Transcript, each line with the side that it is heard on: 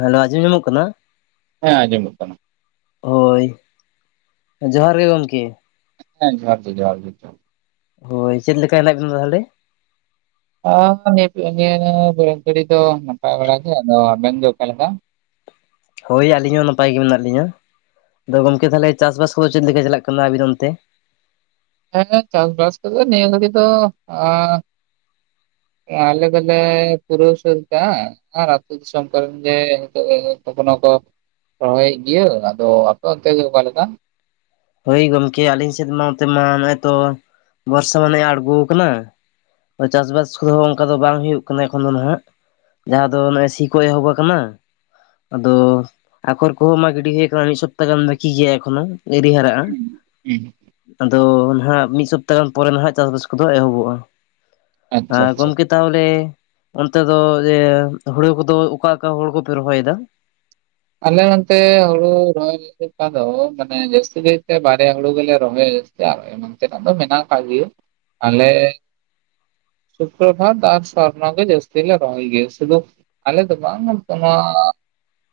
left: Hello ᱟᱸᱡᱚᱢ ᱧᱟᱢᱚᱜ ᱠᱟᱱᱟ?
right: ᱦᱮᱸ ᱟᱸᱡᱚᱢᱚᱜ ᱠᱟᱱᱟ᱾
left: ᱦᱚᱭ ᱡᱚᱦᱟᱨ ᱜᱮ ᱜᱚᱝᱠᱮ᱾
right: ᱦᱮᱸ ᱡᱚᱦᱟᱨ ᱜᱮ ᱡᱚᱦᱟᱨ ᱜᱮ ᱡᱚᱦᱟᱨ
left: ᱦᱚᱭ ᱪᱮᱫᱮ ᱞᱮᱠᱟ ᱦᱮᱱᱟᱜ ᱵᱤᱱᱟ ᱛᱟᱦᱚᱞᱮ?
right: ᱱᱚᱜ-ᱚᱭ [inaudible] ᱱᱤᱭᱟᱹ ᱫᱚ ᱱᱟᱯᱟᱭ ᱵᱟᱲᱟ ᱜᱮ ᱟᱫᱚ ᱟᱵᱮᱱ ᱫᱚ ᱚᱠᱟ ᱞᱮᱠᱟ?
left: ᱦᱟᱭ ᱟᱹᱞᱤᱧ ᱦᱚᱸ ᱱᱟᱯᱟᱭ ᱜᱮ ᱢᱮᱱᱟᱜ ᱞᱤᱧᱟᱹ ᱾ ᱟᱫᱚ ᱜᱚᱢᱠᱮ ᱛᱟᱦᱚᱞᱮ ᱪᱟᱥ ᱵᱟᱥ ᱠᱚ ᱫᱚ ᱪᱮᱫ ᱞᱮᱠᱟ ᱪᱟᱞᱟᱜ ᱠᱟᱱᱟ ᱟᱵᱤᱱ ᱚᱱᱛᱮ?
right: ᱦᱮᱸ ᱦᱮᱸᱪᱟᱥ-ᱵᱟᱥ ᱠᱚᱫᱚ ᱱᱤᱭᱟᱹ ᱫᱚ [unintelligible] ᱟᱞᱮ ᱫᱚᱞᱮ ᱯᱩᱨᱟᱹᱣ ᱥᱟᱹᱫ ᱠᱟᱜ-ᱟ᱾ ᱨᱟ ᱟᱯᱮ ᱫᱤᱥᱚᱢ ᱠᱚᱨᱮᱱ ᱱᱤᱛᱚᱜ [unintelligible] ᱠᱚ ᱠᱟᱱᱟ ᱠᱚ᱾ ᱨᱚᱦᱚᱭᱮᱫ ᱜᱮᱤᱭᱟᱹ ᱟᱫᱚ ᱟᱯᱮ ᱚᱱᱛᱮ ᱫᱚ ᱚᱠᱟ ᱞᱮᱠᱟ?
left: ᱦᱚᱳᱭ ᱜᱚᱢᱠᱮ ᱟᱹᱞᱤᱧ ᱥᱮᱫ ᱢᱟ ᱚᱱᱚᱛᱮ ᱢᱟ ᱱᱚᱜᱼᱚᱭ ᱛᱚ ᱵᱚᱨᱥᱟ ᱢᱟᱱᱮ ᱟᱬᱜᱚ ᱟᱠᱟᱱᱟ᱾ ᱪᱟᱥ ᱵᱟᱥ ᱠᱚ ᱫᱚ ᱚᱱᱠᱟ ᱫᱚ ᱵᱟᱝ ᱦᱩᱭᱩᱜ ᱠᱟᱱᱟ ᱮᱠᱷᱚᱱ ᱫᱚ ᱦᱟᱜ᱾ ᱡᱟᱦᱟᱸ ᱫᱚ ᱱᱚᱜᱼᱚᱭ ᱥᱤ ᱠᱚ ᱮᱦᱚᱵ ᱟᱠᱟᱱᱟ᱾ ᱟᱫᱚ ᱟᱠᱷᱚᱨ ᱠᱚ ᱦᱚᱸ ᱢᱟ ᱜᱤᱰᱤ ᱦᱩᱭ ᱟᱠᱟᱱᱟ ᱢᱤᱫ ᱥᱚᱯᱛᱟ ᱜᱟᱱ ᱵᱠᱤ ᱜᱮᱭᱟ ᱮᱠᱷᱚᱱᱚ᱾ ᱮᱤᱨᱤ ᱦᱟᱨᱟᱜᱼᱟ ᱟᱫᱚ ᱱᱟᱦᱱᱟᱜ ᱢᱤᱫ ᱥᱚᱯᱛᱟᱦ ᱜᱟᱱ ᱯᱚᱨᱮ ᱱᱟᱦᱟᱜ ᱪᱟᱥ-ᱵᱟᱥ ᱠᱚ ᱫᱚ ᱮᱦᱚᱵᱚᱜᱼᱟ᱾
right: ᱟᱪᱪᱷᱟ
left: ᱟᱨ
right: ᱟᱪᱪᱷᱟ
left: ᱜᱚᱢᱠᱮ ᱛᱟᱦᱚᱞᱮ ᱚᱱᱛᱮ ᱫᱚ ᱤᱭᱟᱹ ᱦᱩᱲᱩ ᱠᱚ ᱫᱚ ᱚᱠᱟ ᱚᱠᱟ ᱦᱳᱲᱳ ᱠᱚ ᱯᱮ ᱨᱚᱦᱚᱭ ᱮᱫᱟ?
right: ᱟᱞᱮ ᱱᱚᱱᱛᱮ ᱦᱳᱨᱳ ᱨᱚᱦᱚᱭ ᱞᱮᱠᱟ ᱫᱚ ᱢᱟᱱᱮ ᱡᱟᱹᱥᱛᱤ ᱠᱟᱭ ᱛᱮ ᱵᱟᱨᱭᱟ ᱦᱩᱲᱩ ᱜᱮᱞᱮ ᱨᱚᱦᱚᱭ-ᱟ ᱡᱟᱹᱥᱛᱤ ᱟᱨ [unintelligible] ᱢᱮᱱᱟᱱ ᱛᱮᱱᱟᱜ ᱫᱚ ᱢᱮᱱᱟᱜ ᱠᱟᱜ ᱜᱮᱭᱟ ᱟᱞᱮ ᱥᱩᱯᱨᱚ ᱵᱷᱟᱫ ᱟᱨ ᱥᱚᱨᱱᱚ ᱜᱮ ᱡᱥᱛᱤ ᱞᱮ ᱨᱚᱦ ᱜᱮᱭᱟ ᱥᱩᱫᱩ ᱟᱞᱮ ᱫᱚ ᱵᱟᱝ ᱱᱚᱣᱟ